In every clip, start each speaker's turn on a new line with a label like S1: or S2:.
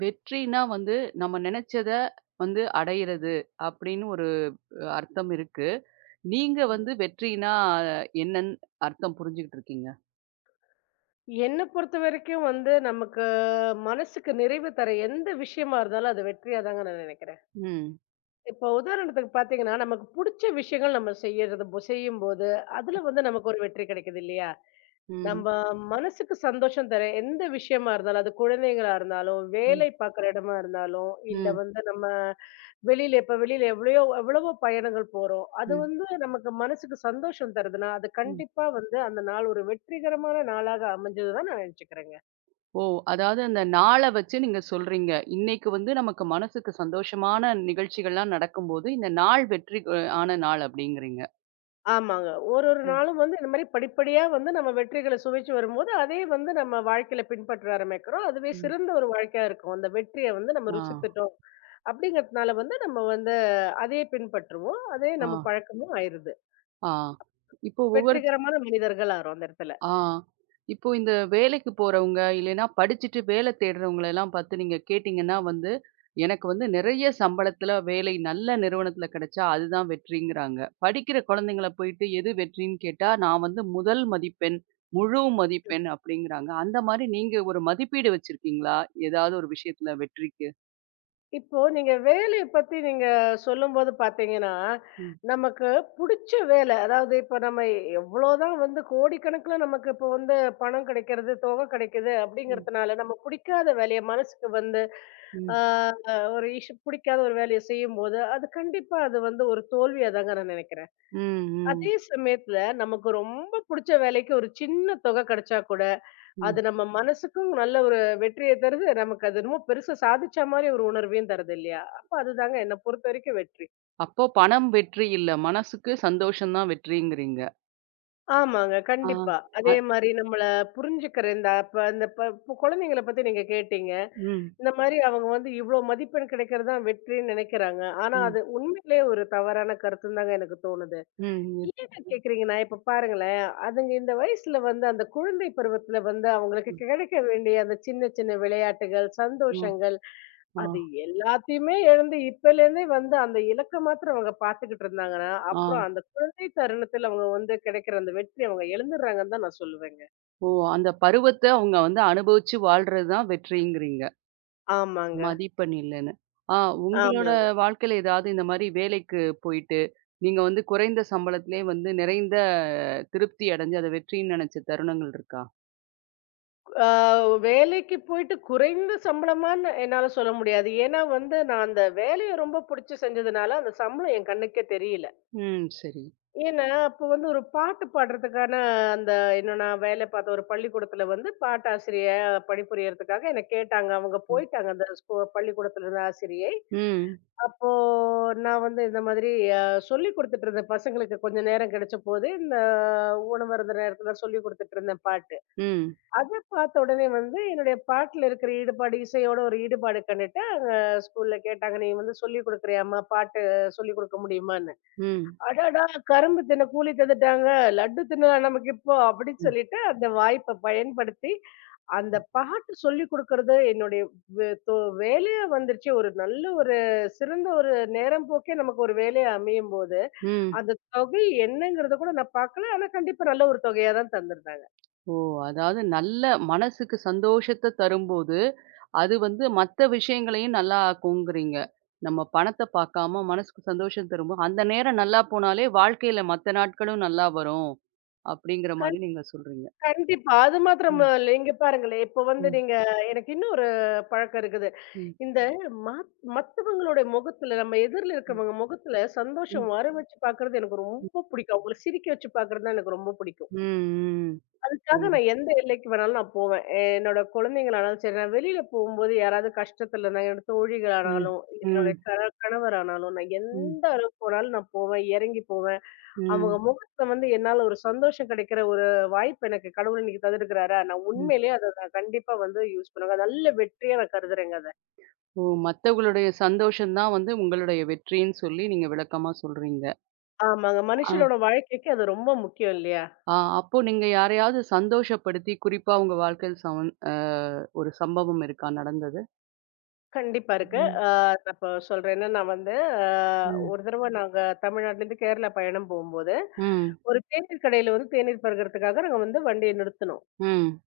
S1: வெற்றினா வந்து நம்ம நினைச்சத வந்து அடையிறது அப்படின்னு ஒரு அர்த்தம் இருக்கு. நீங்க
S2: ம்.
S1: வந்து வெற்றினா என்னன்னு அர்த்தம் புரிஞ்சுகிட்டு இருக்கீங்க?
S2: என்ன பொறுத்தவரைக்கும் வந்து நமக்கு மனசுக்கு நிறைவு தர எந்த விஷயமா இருந்தாலும் அது வெற்றியா தாங்க நான் நினைக்கிறேன்.
S1: ம்.
S2: இப்போ உதாரணத்துக்கு பார்த்தீங்கன்னா, நமக்கு புடிச்ச விஷயங்கள் நம்ம செய்யறது செய்யும்போது, அதுல வந்து நமக்கு ஒரு வெற்றி கிடைக்குது இல்லையா?
S1: ம்.
S2: நம்ப மனசுக்கு சந்தோஷம் தர எந்த விஷயமா இருந்தாலும், அது குழந்தைங்களா இருந்தாலும்,
S1: ம்.
S2: வேலை பார்க்குற இடமா இருந்தாலும், இல்ல
S1: ம்.
S2: வந்து நம்ம வெளியில இப்ப வெளியில எவ்வளவோ பயணங்கள் போறோம். அது
S1: ம்.
S2: வந்து நமக்கு மனசுக்கு சந்தோஷம் தருதுன்னா, அது
S1: ம்.
S2: கண்டிப்பா வந்து அந்த நாள் ஒரு வெற்றிகரமான நாளாக அமைஞ்சதுதான் நான் நினைச்சுக்கிறேங்க.
S1: ஓ! அதாவது அந்த நாள வச்சு நீங்க சொல்றீங்க. இன்னைக்கு வந்து நமக்கு மனசுக்கு சந்தோஷமான நிகழ்ச்சிகள்லாம் நடக்கும்போது, இந்த நாள் வெற்றி ஆன நாள் அப்படிங்கிறீங்க.
S2: ஆமாங்க. ஒரு ஒரு
S1: அ.
S2: நாளும் வந்து இந்த மாரி படிப்படியா வந்து நம்ம வெற்றிகள சுவைச்சு வரும்போது, அதே வந்து நம்ம வாழ்க்கையில பின்பற்ற ஆரம்பிக்கிறோம். அதுவே
S1: ம்.
S2: சிறந்த ஒரு வாழ்க்கையா இருக்கும். அந்த வெற்றிய வந்து நம்ம
S1: ஆ.
S2: ருசித்துட்டோம் அப்படிங்கிறதுனால வந்து நம்ம வந்து அதையே பின்பற்றுவோம். அதே
S1: ஆ.
S2: நம்ம பழக்கமும் ஆயிருது.
S1: ஆ. இப்போ ஒவ்வொரு
S2: வெற்றிகரமான மனிதர்கள் ஆறோம் அந்த இடத்துல.
S1: ஆ. இப்போ இந்த வேலைக்கு போறவங்க, இல்லைன்னா படிச்சுட்டு வேலை தேடுறவங்கள எல்லாம் பார்த்து நீங்க கேட்டீங்கன்னா வந்து, எனக்கு வந்து நிறைய சம்பளத்துல வேலை நல்ல நிறுவனத்துல கிடைச்சா அதுதான் வெற்றிங்கிறாங்க. படிக்கிற குழந்தைங்கள போயிட்டு எது வெற்றின்னு கேட்டா, நான் வந்து முதல் மதிப்பெண், முழு மதிப்பெண் அப்படிங்கிறாங்க. அந்த மாரி நீங்க ஒரு மதிப்பீடு வச்சிருக்கீங்களா? ஏதாவது ஒரு விஷயத்துல வெற்றிக்கு?
S2: இப்போ நீங்க வேலைய பத்தி நீங்க சொல்லும்போது பார்த்தீங்கன்னா,
S1: ம்.
S2: நமக்கு புடிச்ச வேலை அதாவது இப்ப நம்ம எவ்வளோதான் வந்து கோடிக்கணக்குல நமக்கு இப்போ வந்து பணம் கிடைக்கிறது, தொகை கிடைக்குது
S1: ம்,
S2: அப்படிங்கிறதுனால நம்ம புடிக்காத வேலைய மனசுக்கு வந்து
S1: ம்.
S2: ஆ ஒரு இஷு புடிக்காத ஒரு வேலைய செய்யும்போது, அது கண்டிப்பா அது வந்து ஒரு தோல்வியா தாங்க நான் நெனைக்கிறேன்.
S1: ம்,
S2: அதே
S1: ம்,
S2: சமயத்துல நமக்கு ரொம்ப புடிச்ச வேலைக்கு ஒரு சின்ன தொகை கிடைச்சா கூட, அது
S1: ம்.
S2: நம்ம மனசுக்கும் நல்ல ஒரு வெற்றிய தருது. நமக்கு அது என்னமோ பெருசா சாதிச்ச மாரி ஒரு உணர்வையும் தருது இல்லையா? அப்ப அதுதாங்க என்ன பொறுத்த வரைக்கும் வெற்றி.
S1: அப்போ பணம் வெற்றி இல்ல. மனசுக்கு சந்தோஷம் தான் வெற்றிங்கிறீங்க.
S2: ஆமாங்க.
S1: ஆ.
S2: கண்டிப்பா.
S1: அ
S2: அதே மாரி நம்மள புரிஞ்சுக்கிற இந்த அப்ப அந்த இப்ப குழந்தைங்கள பத்தி நீங்க கேட்டீங்க.
S1: ம்.
S2: இந்த மாரி அவங்க வந்து இவ்ளோ மதிப்பெண் கிடைக்கிறது தான் வெற்றின்னு நெனைக்கிறாங்க. ஆனா
S1: ம்.
S2: அது உண்மையிலேயே ஒரு தவறான கருத்துன்னு தாங்க எனக்கு தோணுது.
S1: ம்.
S2: ஏங்க கேக்குறீங்கன்னா, இப்ப பாருங்களேன், அதுங்க இந்த வயசுல வந்து அந்த குழந்தை பருவத்துல வந்து அவங்களுக்கு கிடைக்க வேண்டிய அந்த சின்ன சின்ன விளையாட்டுகள்,
S1: ம்.
S2: சந்தோஷங்கள்,
S1: ஆ, ஆ,
S2: அது எல்லாத்தையுமே இழந்து இப்பலேருந்தே வந்து அந்த இலக்க மாத்திரம் அவங்க பார்த்துக்கிட்டு இருந்தாங்கன்னா,
S1: ஆ.
S2: அப்புறம் அந்த குழந்தை தருணத்துல அவங்க வந்து கிடைக்கிற அந்த வெற்றி அவங்க இழந்துடுறாங்கன்னு தான் நான் சொல்லுவேங்க.
S1: ஓ! அந்த பருவத்த அவங்க வந்து அனுபவிச்சு வாழ்றது தான் வெற்றிங்கிறீங்க.
S2: ஆமாங்க,
S1: மதிப்பெண் இல்லன்னு. ஆ உங்களோட
S2: ஆமாங்க.
S1: வாழ்க்கையில ஏதாவது இந்த மாரி வேலைக்கு போயிட்டு, நீங்க வந்து குறைந்த சம்பளத்திலே வந்து நிறைந்த திருப்தி அடைஞ்சு, அத வெற்றின்னு நெனைச்ச தருணங்கள் இருக்கா?
S2: ஆ வேலைக்கு போயிட்டு குறைந்த சம்பளமான்னு என்னால சொல்ல முடியாது. ஏன்னா வந்து நான் அந்த வேலைய ரொம்ப புடிச்சு செஞ்சதுனால, அந்த சம்பளம் என் கண்ணுக்கே தெரியல.
S1: ம். சரி.
S2: ஏன்னா, அப்போ வந்து ஒரு பாட்டு பாடுறதுக்கான அந்த இன்னும் நான் வேலை பார்த்த ஒரு பள்ளிக்கூடத்துல வந்து பாட்டாசிரியை பணிபுரியறதுக்காக என்ன கேட்டாங்க. அவங்க
S1: ம்.
S2: போயிட்டாங்க அந்த பள்ளிக்கூடத்துல இருந்த ஆசிரியை.
S1: ம்.
S2: அப்போ நான் வந்து இந்த மாதிரி அ சொல்லிக் குடுத்துட்டு இருந்தேன் பசங்களுக்கு கொஞ்சம் நேரம் கிடைச்சபோது, இந்த உணவருந்த நேரத்துல சொல்லிக் குடுத்துட்டு இருந்தேன் பாட்டு.
S1: ம்.
S2: அத பார்த்த உடனே வந்து என்னுடைய பாட்டுல இருக்கிற ஈடுபாடு, இசையோட ஒரு ஈடுபாடு கண்டுட்டு, அங்க ஸ்கூல்ல கேட்டாங்க, "நீ வந்து சொல்லிக் குடுக்குறியாம்மா? பாட்டு சொல்லிக் குடுக்க முடியுமான்னு?"
S1: ம்.
S2: அடடா! கரும்பு தின்ன கூலி தந்துட்டாங்க. லட்டு தின்னலாம் நமக்கு இப்போ அப்படின்னு சொல்லிட்டு அந்த வாய்ப்ப பயன்படுத்தி, அந்த பாட்டு சொல்லிக் குடுக்கறது என்னுடைய வே தொ வேலையா வந்துருச்சு. ஒரு நல்ல ஒரு சிறந்த ஒரு நேரம் போக்கே நமக்கு ஒரு வேலையா அமையும்போது,
S1: ம்.
S2: அந்த தொகை என்னங்கிறத கூட நான் பார்க்கல. ஆனா கண்டிப்பா நல்ல ஒரு தொகையா தான் தந்திருந்தாங்க.
S1: ஓ! அதாவது நல்ல மனசுக்கு சந்தோஷத்த தரும்போது அது வந்து மத்த விஷயங்களையும் நல்லா ஆக்குங்கிறீங்க. நம்ம பணத்த பார்க்காம மனசுக்கு சந்தோஷம் தரும்போது, அந்த நேரம் நல்லா போனாலே வாழ்க்கையில மத்த நாட்களும் நல்லா வரும். அப்படிங்கிற மாரி நீங்க சொல்றீங்க.
S2: கண்டிப்பா. அது மாத்திரம்
S1: ம்,
S2: இல்ல. இங்க பாருங்களேன், இப்போ வந்து
S1: ம்,
S2: நீங்க எனக்கு இன்னொரு பழக்கம் இருக்குது.
S1: ம்,
S2: இந்த மத்தவங்களுடைய முகத்துல நம்ம எதிர்ல
S1: ம்,
S2: இருக்கவங்க முகத்துல
S1: ம், ம்,
S2: சந்தோஷம் வர வச்சு பார்க்கறது எனக்கு ரொம்ப பிடிக்கும். அவங்கள சிரிக்க வச்சு பார்க்கறது தான் எனக்கு ரொம்ப பிடிக்கும்.
S1: ம், ம்.
S2: அதுக்காக
S1: புரியுது.
S2: நான் எந்த எல்லைக்கு வேணாலும் நான் போவேன். என்னோட குழந்தைங்களானாலும் சரி, நான் வெளியில போகும்போது யாராவது கஷ்டத்துல இருந்தாங்க, என்னோட
S1: ம்,
S2: தோழிகளானாலும், இல்ல
S1: ம்,
S2: என்னுடைய கணவரானாலும், நான்
S1: ம்,
S2: எந்த அளவுக்கு போனாலும் நான் போவேன். இறங்கி போவேன். அவங்க
S1: ம்,
S2: முகத்துல வந்து என்னால ஒரு சந்தோஷம் கிடைக்கிற ஒரு வாய்ப்பு எனக்கு கடவுள் இன்னைக்கு தந்திருக்கிறாரா, நான்
S1: ம்.
S2: உண்மையிலேயே அத நான் கண்டிப்பா வந்து யூஸ் பண்ணுவேன். அது நல்ல வெற்றியா நான் கருதுறேங்க அத.
S1: ஓ! மத்தவங்களுடைய சந்தோஷம் தான் வந்து உங்களுடைய வெற்றின்னு சொல்லி நீங்க விளக்கமா சொல்றீங்க.
S2: ஆமாங்க.
S1: ஆ,
S2: மனுஷனோட வாழ்க்கைக்கு அது ரொம்ப முக்கியம் இல்லையா?
S1: ஆ அப்போ நீங்க யாரையாவது சந்தோஷப்படுத்தி குறிப்பா உங்க வாழ்க்கையில் சமன் அ ஒரு சம்பவம் இருக்கா நடந்தது?
S2: கண்டிப்பா இருக்கு.
S1: ம்,
S2: நான் இப்ப சொல்றேன். என்னன்னா வந்து அ
S1: ம்.
S2: ஒரு தடவ நாங்க தமிழ்நாட்டுலேருந்து கேரளா பயணம் போம்போது,
S1: ம்,
S2: ஒரு தேநீர் கடையில வந்து தேநீர் பருகுறதுக்காக நாங்க வந்து வண்டிய நிறுத்துனோம்.
S1: ம்,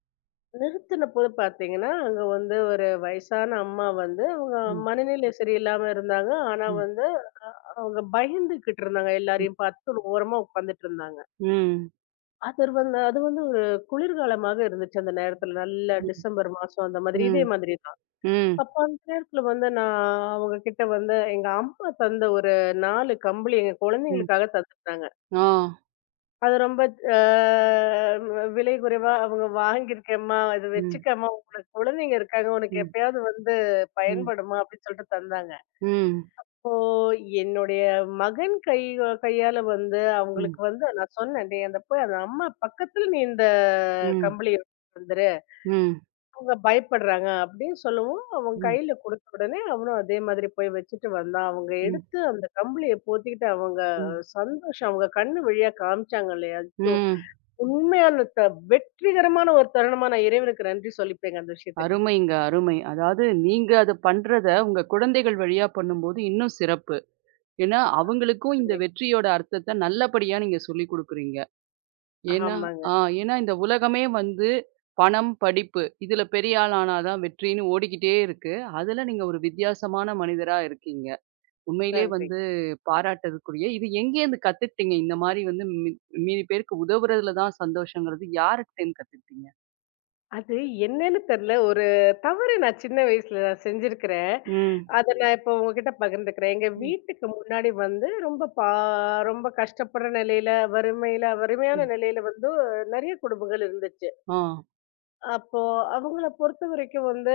S2: நிறுத்தினபோது பார்த்தீங்கன்னா, அங்க வந்து ஒரு வயசான அம்மா வந்து அவங்க
S1: ம்,
S2: மனநிலை சரியில்லாம இருந்தாங்க. ஆனா
S1: ம்,
S2: வந்து அவங்க பயந்துகிட்டு இருந்தாங்க.
S1: ம்,
S2: எல்லாரையும் பார்த்து ஒரு ஓரமா உட்கார்ந்துட்டு இருந்தாங்க.
S1: ம்,
S2: அது வந்து ஒரு குளிர்காலமாக இருந்துச்சு அந்த நேரத்துல. நல்ல டிசம்பர் மாசம் அந்த மாதிரி
S1: ம்,
S2: இதே மாதிரி தான்.
S1: ம்,
S2: அப்ப அந்த நேரத்துல வந்து நான் அவங்க கிட்ட வந்து எங்க அம்மா தந்த ஒரு 4 கம்பளி எங்க
S1: ம்.
S2: குழந்தைங்களுக்காக தந்துருந்தாங்க.
S1: ஓ!
S2: அது ரொம்ப அ விலை குறைவா அவங்க வாங்கியிருக்கேம்மா, இது
S1: ம்,
S2: வச்சுக்கம்மா உனக்கு குழந்தைங்க இருக்காங்க. உனக்கு
S1: ம்,
S2: எப்பயாவது வந்து
S1: ம்,
S2: பயன்படுமா அப்படின்னு சொல்லிட்டு தந்தாங்க.
S1: ம்,
S2: இப்போ என்னுடைய மகன் கையால வந்து
S1: ம்,
S2: அவங்களுக்கு வந்து நான் சொன்னேன் டேய் அந்த போய் அந்த அம்மா பக்கத்துல நீ இந்த
S1: ம்,
S2: கம்பளி எடுத்துட்டு வந்துரு
S1: ம்,
S2: அவங்க பயப்படுறாங்க அப்படின்னு சொல்லவும் அவன்
S1: ம்,
S2: கையில கொடுத்த உடனே அவனும் அதே மாதிரி போய் வச்சுட்டு வந்தான் அவங்க
S1: ம்,
S2: எடுத்து அந்த கம்பளியை போத்திக்கிட்டு அவங்க
S1: ம்,
S2: சந்தோஷம் அவங்க கண்ணு வழியா காமிச்சாங்க இல்லையா ஐயோ,
S1: ம்.
S2: உண்மையான வெற்றிகரமான ஒரு தருணமா நான் இறைவனுக்கு நன்றி சொல்லிப்பேங்க அந்த விஷயத்துக்கு
S1: அருமைங்க, அருமை. அதாவது நீங்க அத பண்றத உங்க குழந்தைகள் வழியா பண்ணும்போது இன்னும் சிறப்பு. ஏன்னா, அவங்களுக்கும் இந்த வெற்றியோட அர்த்தத்த நல்லபடியா நீங்க சொல்லிக் குடுக்குறீங்க. ஏன்னா
S2: ஆமாங்க
S1: ஆ ஏன்னா இந்த உலகமே வந்து பணம், படிப்பு இதுல பெரிய ஆள் ஆனா தான் வெற்றின்னு ஓடிக்கிட்டே இருக்கு. அதுல நீங்க ஒரு வித்தியாசமான மனிதரா இருக்கீங்க. உண்மையிலே
S2: நன்றி
S1: வந்து பாராட்டதுக்குரிய. இது எங்கேருந்து கத்துக்கிட்டீங்க? இந்த மாரி வந்து மீதி பேருக்கு உதவுறதுல தான் சந்தோஷங்கிறது யார்கிட்டேருந்து கத்துக்கிட்டீங்க?
S2: அது என்னன்னு தெரியல ஒரு தவறு நான் சின்ன வயசுல நான் செஞ்சிருக்கிறேன்
S1: ம்.
S2: அத நான் இப்போ உங்ககிட்ட பகிர்ந்துக்கிறேன். எங்க
S1: ம்.
S2: வீட்டுக்கு முன்னாடி வந்து ரொம்ப கஷ்டப்படுற நிலையில, வறுமையான
S1: ம்.
S2: நிலையில வந்து நெறைய குடும்பங்கள் இருந்துச்சு.
S1: ஆ,
S2: அப்போ அவங்கள பொறுத்தவரைக்கும் வந்து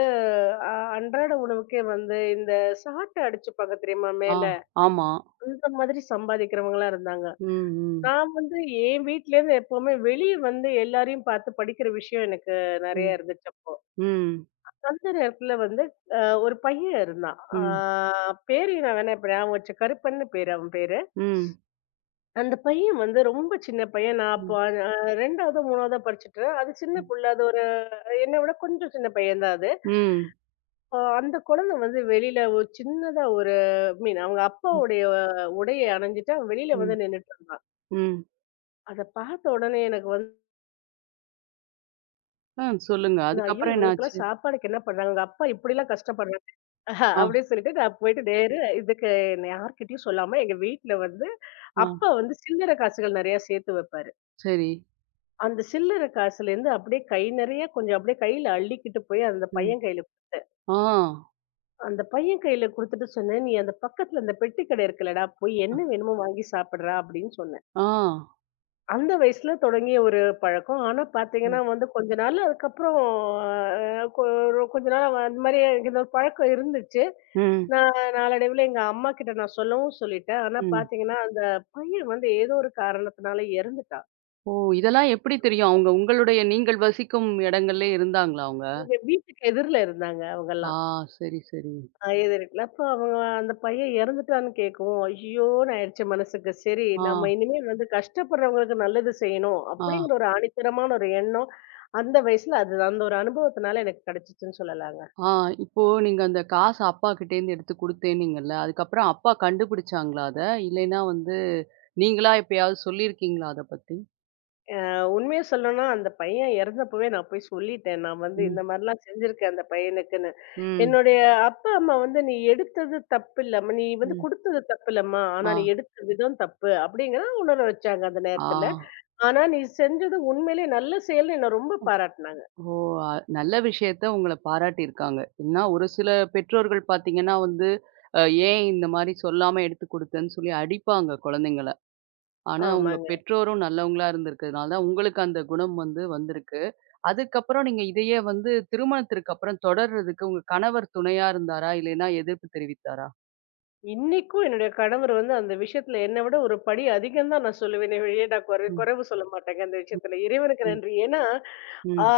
S2: அ அன்றாட உணவுக்கே வந்து இந்த சாட்ட அடிச்சுப்பாங்க தெரியுமா
S1: ஆ,
S2: மேல?
S1: ஆமா.
S2: அந்த மாதிரி சம்பாதிக்கிறவங்களா இருந்தாங்க.
S1: ம், ம்.
S2: நான் வந்து என் வீட்லேருந்து எப்பவுமே வெளிய வந்து எல்லாரையும் பார்த்து படிக்கிற விஷயம் எனக்கு
S1: ம்.
S2: நெறைய இருந்துச்சு அப்போ.
S1: ம்.
S2: அந்த நேரத்துல வந்து அ ஒரு பையன் இருந்தான்.
S1: ம்.
S2: பேரு நான் வேணா இப்ப ஞாபகம் வச்சு கருப்பன்னு பேரு அவன் பேரு.
S1: ம்.
S2: அந்த பையன் வந்து ரொம்ப சின்ன பையன். நான் அப்போ
S1: ம்.
S2: 2வதோ, 3வதோ படிச்சுட்டு அது சின்ன
S1: ம்.
S2: புள்ள. அது ஒரு என்ன விட கொஞ்சம் சின்ன பையன் தான் அது.
S1: ம்.
S2: அந்த குழந்தை வந்து வெளியில ஒரு சின்னதா ஒரு மீன் அவங்க
S1: ம்.
S2: அப்பாவுடைய உடைய அணிஞ்சுட்டு அவன் வெளியில
S1: ம்.
S2: வந்து நின்னுட்டு இருந்தான்.
S1: ம்.
S2: அத பார்த்த உடனே எனக்கு வந்து,
S1: ஆ சொல்லுங்க.
S2: "ஐயோ!
S1: அதுக்கப்புறம் என்னாச்சு?
S2: இவங்களுக்கெல்லாம் சாப்பாடுக்கு என்ன பண்றாங்க? அவங்க அப்பா இப்படிலாம் கஷ்டப்படுறாங்க." ஆஹா,
S1: ஆ,
S2: அப்படின்னு சொல்லிட்டு நான் போயிட்டு நேரு இதுக்கு நான் யார்கிட்டயும் சொல்லாம எங்க வீட்ல வந்து அப்பா
S1: ஆ.
S2: வந்து சில்லறை காசுகள் நிறைய சேர்த்து வைப்பாரு.
S1: சரி.
S2: அந்த சில்லறை காசுல இருந்து அப்படியே கை நிறைய கொஞ்சம் அப்படியே கையில அள்ளிக்கிட்டு போய் அந்த
S1: ம்.
S2: பையன் கையில குடுத்தேன்.
S1: ஆ.
S2: அந்த பையன் கையில குடுத்துட்டு சொன்னேன், "நீ அந்த பக்கத்துல அந்த பெட்டி கடை இருக்குல்லடா, போய் என்ன வேணுமோ வாங்கி சாப்பிடுறா" அப்படின்னு சொன்னேன்.
S1: ஆ.
S2: அந்த வயசுல தொடங்கிய ஒரு பழக்கம். ஆனா பார்த்தீங்கன்னா
S1: ம்.
S2: வந்து கொஞ்ச நாள் அதுக்கப்புறம் அ கொ ஒரு கொஞ்ச நாள் அவ அந்த மாரி எனக்கு இந்த ஒரு பழக்கம் இருந்துச்சு.
S1: ம்.
S2: நான் நாளடைவுல எங்க அம்மா கிட்ட நான் சொல்லவும் சொல்லிட்டேன். ஆனா
S1: ம்.
S2: பார்த்தீங்கன்னா, அந்த பையன் வந்து ஏதோ ஒரு காரணத்தினால இறந்துட்டான்.
S1: ஓ! இதெல்லாம் எப்படி தெரியும்? அவங்க உங்களுடைய நீங்கள் வசிக்கும் இடங்கள்லே இருந்தாங்களா அவங்க?
S2: எங்க வீட்டுக்கு எதிர்ல இருந்தாங்க
S1: ஆ
S2: அவங்கலாம்.
S1: சரி, சரி.
S2: எதிர்க்கல. அப்போ அவங்க அந்த பையன் இறந்துட்டான்னு கேட்கவும், ஐயோன்னு ஆயிடுச்சு மனசுக்கு. சரி
S1: ஆ,
S2: நம்ம இனிமே வந்து கஷ்டப்படுறவங்களுக்கு நல்லது செய்யணும்,
S1: ஆ,
S2: அப்படிங்கிற ஒரு ஆணித்தரமான ஒரு எண்ணம் அந்த வயசுல அது அந்த ஒரு அனுபவத்தினால எனக்கு கிடைச்சுச்சுன்னு சொல்லலாங்க.
S1: ஆ. இப்போ நீங்க அந்த காசு அப்பாகிட்டேருந்து எடுத்து குடுத்தேன்னீங்கல்ல, அதுக்கப்புறம் அப்பா கண்டுபிடிச்சாங்களா அத? இல்லைன்னா வந்து நீங்களா எப்பயாவது சொல்லியிருக்கீங்களா அத பத்தி?
S2: உண்மைய சொல்லணும்னா அந்த பையன் இறந்தப்பவே நான் போய் சொல்லிட்டேன். நான் வந்து இந்த
S1: ம்,
S2: மாரிலாம் செஞ்சிருக்கேன் அந்த பையனுக்குன்னு.
S1: ம்,
S2: என்னுடைய அப்பா, அம்மா வந்து "நீ எடுத்தது தப்பில்லம்மா. நீ வந்து
S1: ம்.
S2: குடுத்தது தப்பில்லம்மா.
S1: ஆ,
S2: ஆனா நீ எடுத்த விதம் தப்பு" அப்படிங்கிறத உணர வச்சாங்க அந்த
S1: ஆ.
S2: நேரத்துல. ஆனா, நீ செஞ்சது உண்மையிலே நல்ல செயல்ன்னு என்ன ரொம்ப பாராட்டுனாங்க.
S1: ஓ! அ நல்ல விஷயத்த உங்கள பாராட்டியிருக்காங்க. ஏன்னா, ஒரு சில பெற்றோர்கள் பார்த்தீங்கன்னா வந்து, அ ஏன் இந்த மாரி சொல்லாம எடுத்து குடுத்தேன்னு சொல்லி அடிப்பாங்க குழந்தைங்கள. ஆனா, உங்க
S2: ஆமாங்க.
S1: பெற்றோரும் நல்லவங்களா இருந்திருக்கிறதுனால தான் உங்களுக்கு அந்த குணம் வந்து வந்திருக்கு. அதுக்கப்புறம் நீங்க இதையே வந்து திருமணத்திற்கு அப்புறம் தொடர்றதுக்கு உங்க கணவர் துணையா இருந்தாரா? இல்லைன்னா எதிர்ப்பு தெரிவித்தாரா?
S2: இன்னைக்கும் என்னுடைய கணவர் வந்து அந்த விஷயத்துல என்ன விட ஒரு படி அதிகம் தான் நான் சொல்லுவேனே ஒழிய, நான்
S1: ம்.
S2: குறைவு சொல்ல மாட்டேங்க அந்த
S1: ம்.
S2: விஷயத்துல. இறைவனுக்கு
S1: ம்.
S2: நன்றி. ஏன்னா, ஆ
S1: ம்.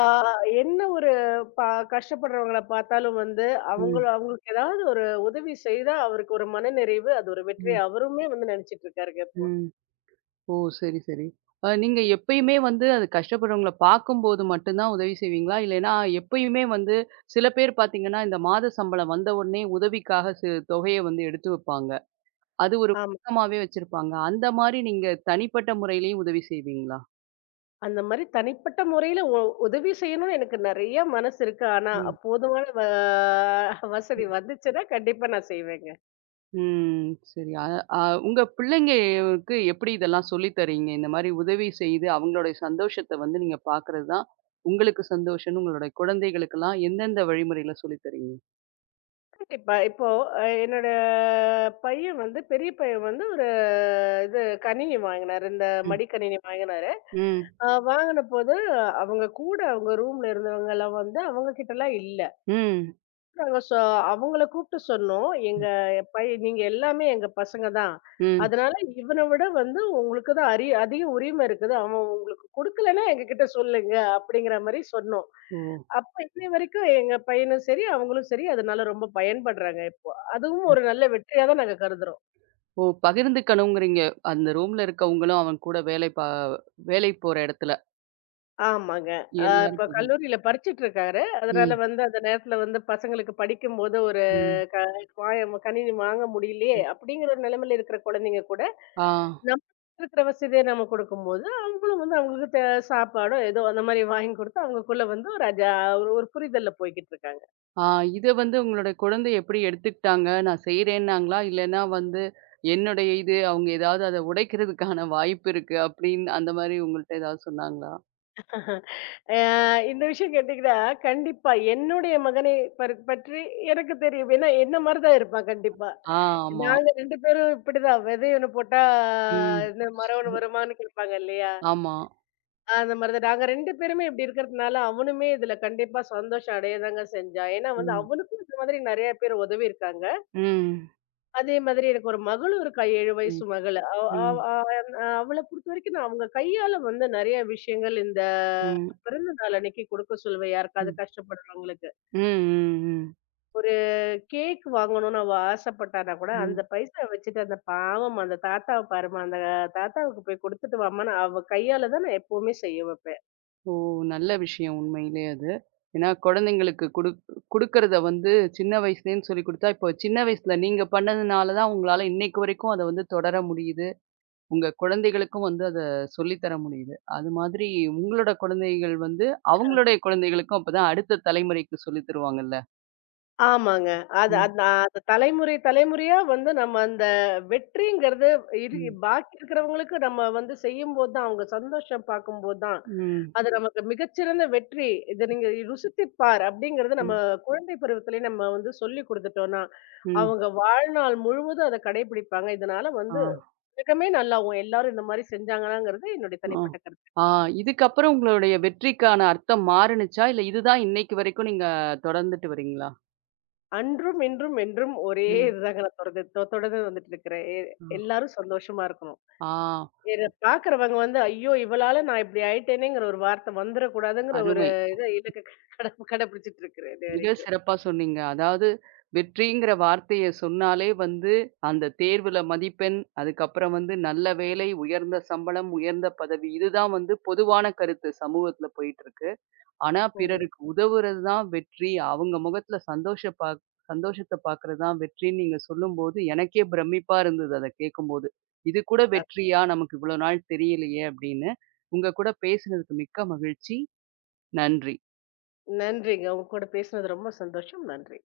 S2: என்ன ஒரு ப கஷ்டப்படுறவங்கள பார்த்தாலும் வந்து, அவங்கள
S1: ம்.
S2: அவங்களுக்கு ஏதாவது ஒரு உதவி செய்தா, அவருக்கு ஒரு மனநிறைவு, அது ஒரு வெற்றி.
S1: ம்.
S2: அவருமே வந்து நினைச்சிட்டு இருக்காருங்க இப்போ.
S1: ம். ஓ! சரி, சரி. அ நீங்க எப்பயுமே வந்து அது கஷ்டப்படுறவங்கள பார்க்கும்போது மட்டும் தான் உதவி செய்வீங்களா? இல்லைன்னா எப்பயுமே வந்து சில பேர் பார்த்தீங்கன்னா, இந்த மாத சம்பளம் வந்த உடனே உதவிக்காக சி தொகைய வந்து எடுத்து வைப்பாங்க. அது ஒரு வழக்கமாவே வச்சிருப்பாங்க. அந்த மாரி நீங்க தனிப்பட்ட முறையிலயும் உதவி செய்வீங்களா?
S2: அந்த மாரி தனிப்பட்ட முறையில உதவி செய்யணும்னு எனக்கு நெறைய மனசு இருக்கு. ஆனா,
S1: ம்.
S2: போதுமான
S1: ம்.
S2: வசதி வந்துச்சுன்னா கண்டிப்பா நான் செய்வேங்க.
S1: ம். சரி. அ அ உங்க பிள்ளைங்களுக்கு எப்படி இதெல்லாம் சொல்லி தர்றீங்க? இந்த மாரி உதவி செய்து அவங்களுடைய சந்தோஷத்த வந்து நீங்க பார்க்கறது தான் உங்களுக்கு சந்தோஷம்ன்னு உங்களுடைய குழந்தைகளுக்கெல்லாம் எந்தெந்த வழிமுறையில சொல்லி தர்றீங்க?
S2: கண்டிப்பா. இப்போ என்னோட பையன் வந்து பெரிய பையன் வந்து ஒரு இது கணினி வாங்குனாரு. இந்த மடிக்கணினி வாங்குனாரு.
S1: ம்.
S2: வாங்குனபோது அவங்க கூட அவங்க ரூம்ல இருந்தவங்கலாம் வந்து அவங்க கிட்டலாம் இல்ல.
S1: ம்.
S2: நாங்க சொ அவங்கள கூப்பிட்டு சொன்னோம். எங்க நீங்க எல்லாமே எங்க பசங்க தான்.
S1: ம்.
S2: அதனால இவன விட வந்து உங்களுக்கு தான் அதிக உரிமை இருக்குது. அவன் உங்களுக்கு குடுக்கலன்னா எங்ககிட்ட சொல்லுங்க அப்படிங்கிற மாரி சொன்னோம்.
S1: ஓ!
S2: அப்ப இன்னை வரைக்கும் எங்க பையனும் சரி, அவங்களும் சரி அதனால ரொம்ப பயன்படுறாங்க இப்போ. அதுவும் ஒரு நல்ல வெற்றியா தான் நாங்க கருதுறோம்.
S1: ஓ! பகிர்ந்துக்கணுங்கிறீங்க. அந்த ரூம்ல இருக்கவங்களும் அவன் கூட வேலைக்கு போற இடத்துல.
S2: ஆமாங்க.
S1: எல்லாரும்
S2: இப்ப
S1: பகிர்ந்து
S2: கல்லூரியில படிச்சுட்டு இருக்காரு. அதனால
S1: ம்.
S2: வந்து அந்த நேரத்துல வந்து பசங்களுக்கு படிக்கும்போது ஒரு
S1: ம்.
S2: க மாயம் கணினி வாங்க முடியலையே
S1: ம்.
S2: அப்படிங்கிற ஒரு நிலைமையில இருக்கிற குழந்தைங்க கூட
S1: ஆ.
S2: நமக்கு இருக்கிற வசதிய நம்ம குடுக்கும்போது, அவங்களும் வந்து அவங்களுக்கு சாப்பாடோ, ஏதோ அந்த மாரி வாங்கி குடுத்து அவங்களுக்குள்ள வந்து ஒரு ஒரு புரிதல்ல போய்க்கிட்டு இருக்காங்க.
S1: ஆ இத வந்து உங்களுடைய குழந்தை எப்படி எடுத்துக்கிட்டாங்க? நான் செய்றேன்னாங்களா? இல்லன்னா வந்து என்னுடைய இது அவங்க ஏதாவது அத உடைக்கிறதுக்கான வாய்ப்பு இருக்கு அப்படின்னு அந்த மாரி உங்கள்ட்ட ஏதாவது சொன்னாங்களா?
S2: அ இந்த விஷயம் கேட்டீங்கன்னா, கண்டிப்பா என்னுடைய மகனை பற்றி எனக்கு தெரியும். ஏன்னா, என்ன மாரி தான் இருப்பான் கண்டிப்பா.
S1: ஆ ஆமா.
S2: நாங்க 2 பேரும் இப்படிதான். விதை ஒண்ணு போட்டா
S1: ம்.
S2: இந்த மரம் ஒண்ணு வருமான்னு கேட்பாங்க இல்லையா?
S1: ஆமா.
S2: அந்த மாரி தான். நாங்க 2 பேருமே இப்படி இருக்கிறதுனால, அவனுமே இதுல கண்டிப்பா சந்தோஷம் அடைய தாங்க செஞ்சான். ஏன்னா வந்து
S1: ம்.
S2: அவனுக்கும் இந்த மாதிரி நெறைய பேர் உதவியிருக்காங்க.
S1: ம்.
S2: அதே மாதிரி எனக்கு ஒரு மகளும் இருக்கா 7
S1: ம்.
S2: வயசு மகள். அவ அவ
S1: ம்.
S2: அ அவள பொறுத்தவரைக்கும் நான் அவங்க கையால வந்து நெறைய விஷயங்கள் இந்த
S1: ம். ம்.
S2: பிறந்த நாள் அன்னைக்கு குடுக்க சொல்லுவேன் யாருக்காவது
S1: ம்.
S2: கஷ்டப்படுறவங்களுக்கு.
S1: ம். ம்.
S2: ஒரு கேக் வாங்கணும்னு அவ ஆசைப்பட்டான்னா கூட,
S1: ம்.
S2: அந்த பைசா வச்சுட்டு அந்த பாவம் அந்த தாத்தாவ பாரும்மா, அந்த தாத்தாவுக்கு போய் குடுத்துட்டு வாம்மான்னு அவ கையால தான் நான் எப்பவுமே செய்ய வைப்பேன்.
S1: ஓ! நல்ல விஷயம் உண்மையிலே அது. ஏன்னா குழந்தைங்களுக்கு குடுக்கிறத வந்து சின்ன வயசுலேன்னு சொல்லிக் குடுத்தா, இப்போ சின்ன வயசுல நீங்க பண்ணதுனால தான் உங்களால இன்னைக்கு வரைக்கும் அத வந்து தொடர முடியுது. உங்க குழந்தைகளுக்கும் வந்து அத சொல்லி தர முடியுது. அது மாதிரி உங்களோட குழந்தைகள் வந்து அவங்களுடைய குழந்தைகளுக்கும் அப்பதான் அடுத்த தலைமுறைக்கு சொல்லி தருவாங்கல்ல.
S2: ஆமாங்க. அது
S1: ம்,
S2: அது அது தலைமுறை தலைமுறையா வந்து நம்ம அந்த வெற்றிங்கிறது இரு
S1: ம்,
S2: பாக்கி இருக்கிறவங்களுக்கு நம்ம வந்து செய்யும்போது தான், அவங்க சந்தோஷம் பார்க்கும்போது தான்,
S1: ம்,
S2: அது நமக்கு மிகச்சிறந்த வெற்றி. இத நீங்க ருசித்துப் பார் அப்படிங்கிறது நம்ம
S1: ம்,
S2: குழந்தை பருவத்திலேயே நம்ம வந்து சொல்லிக் குடுத்துட்டோம்னா,
S1: ம்.
S2: அவங்க வாழ்நாள் முழுவதும் அத கடைபிடிப்பாங்க. இதனால
S1: ஆ,
S2: வந்து உலகமே நல்லாவும் எல்லாரும் இந்த மாரி செஞ்சாங்களாங்கிறது என்னுடைய
S1: ஆ.
S2: தனிப்பட்ட கருத்து.
S1: ஆ இதுக்கப்புறம் உங்களுடைய வெற்றிக்கான அர்த்தம் மாறுனுச்சா? இல்ல இதுதான் இன்னைக்கு வரைக்கும் நீங்க தொடர்ந்துட்டு வரீங்களா?
S2: அன்றும், இன்றும், என்றும் ஒரே
S1: ம்.
S2: இதுதாங்க நான் தொடர்ந்து வந்துட்டு இருக்கிறேன்.
S1: ஆ.
S2: எல்லாரும் சந்தோஷமா இருக்கணும்.
S1: ஆ.
S2: இத பாக்குறவங்க வந்து, ஐயோ! இவளால நான் இப்படி ஆயிட்டேனேங்கிற ஒரு வார்த்தை வந்துரக்கூடாதுங்கிற ஒரு
S1: அருமை.
S2: இத இலக்க கட கடைபிடிச்சிட்டு இருக்கிறேன் இது
S1: மிக
S2: வரைக்கும்.
S1: சிறப்பா சொன்னீங்க. அதாவது வெற்றிங்கிற வார்த்தைய சொன்னாலே வந்து, அந்த தேர்வுல மதிப்பெண், அதுக்கப்புறம் வந்து நல்ல வேலை, உயர்ந்த சம்பளம், உயர்ந்த பதவி இதுதான் வந்து பொதுவான கருத்து சமூகத்துல போயிட்டுருக்கு. ஆனா
S2: ஓ!
S1: பிறருக்கு உதவுறது தான் வெற்றி. அவங்க முகத்துல சந்தோஷத்த பார்க்குறது தான் வெற்றின்னு நீங்க சொல்லும்போது, எனக்கே பிரமிப்பா இருந்தது அத கேட்கும்போது. இது கூட
S2: அ
S1: வெற்றியா? நமக்கு இவ்வளோ நாள் தெரியலையே! அப்படின்னு. உங்க கூட பேசினதுக்கு மிக்க மகிழ்ச்சி. நன்றி.
S2: நன்றிங்க. உங்க கூட பேசுனது ரொம்ப சந்தோஷம். நன்றி.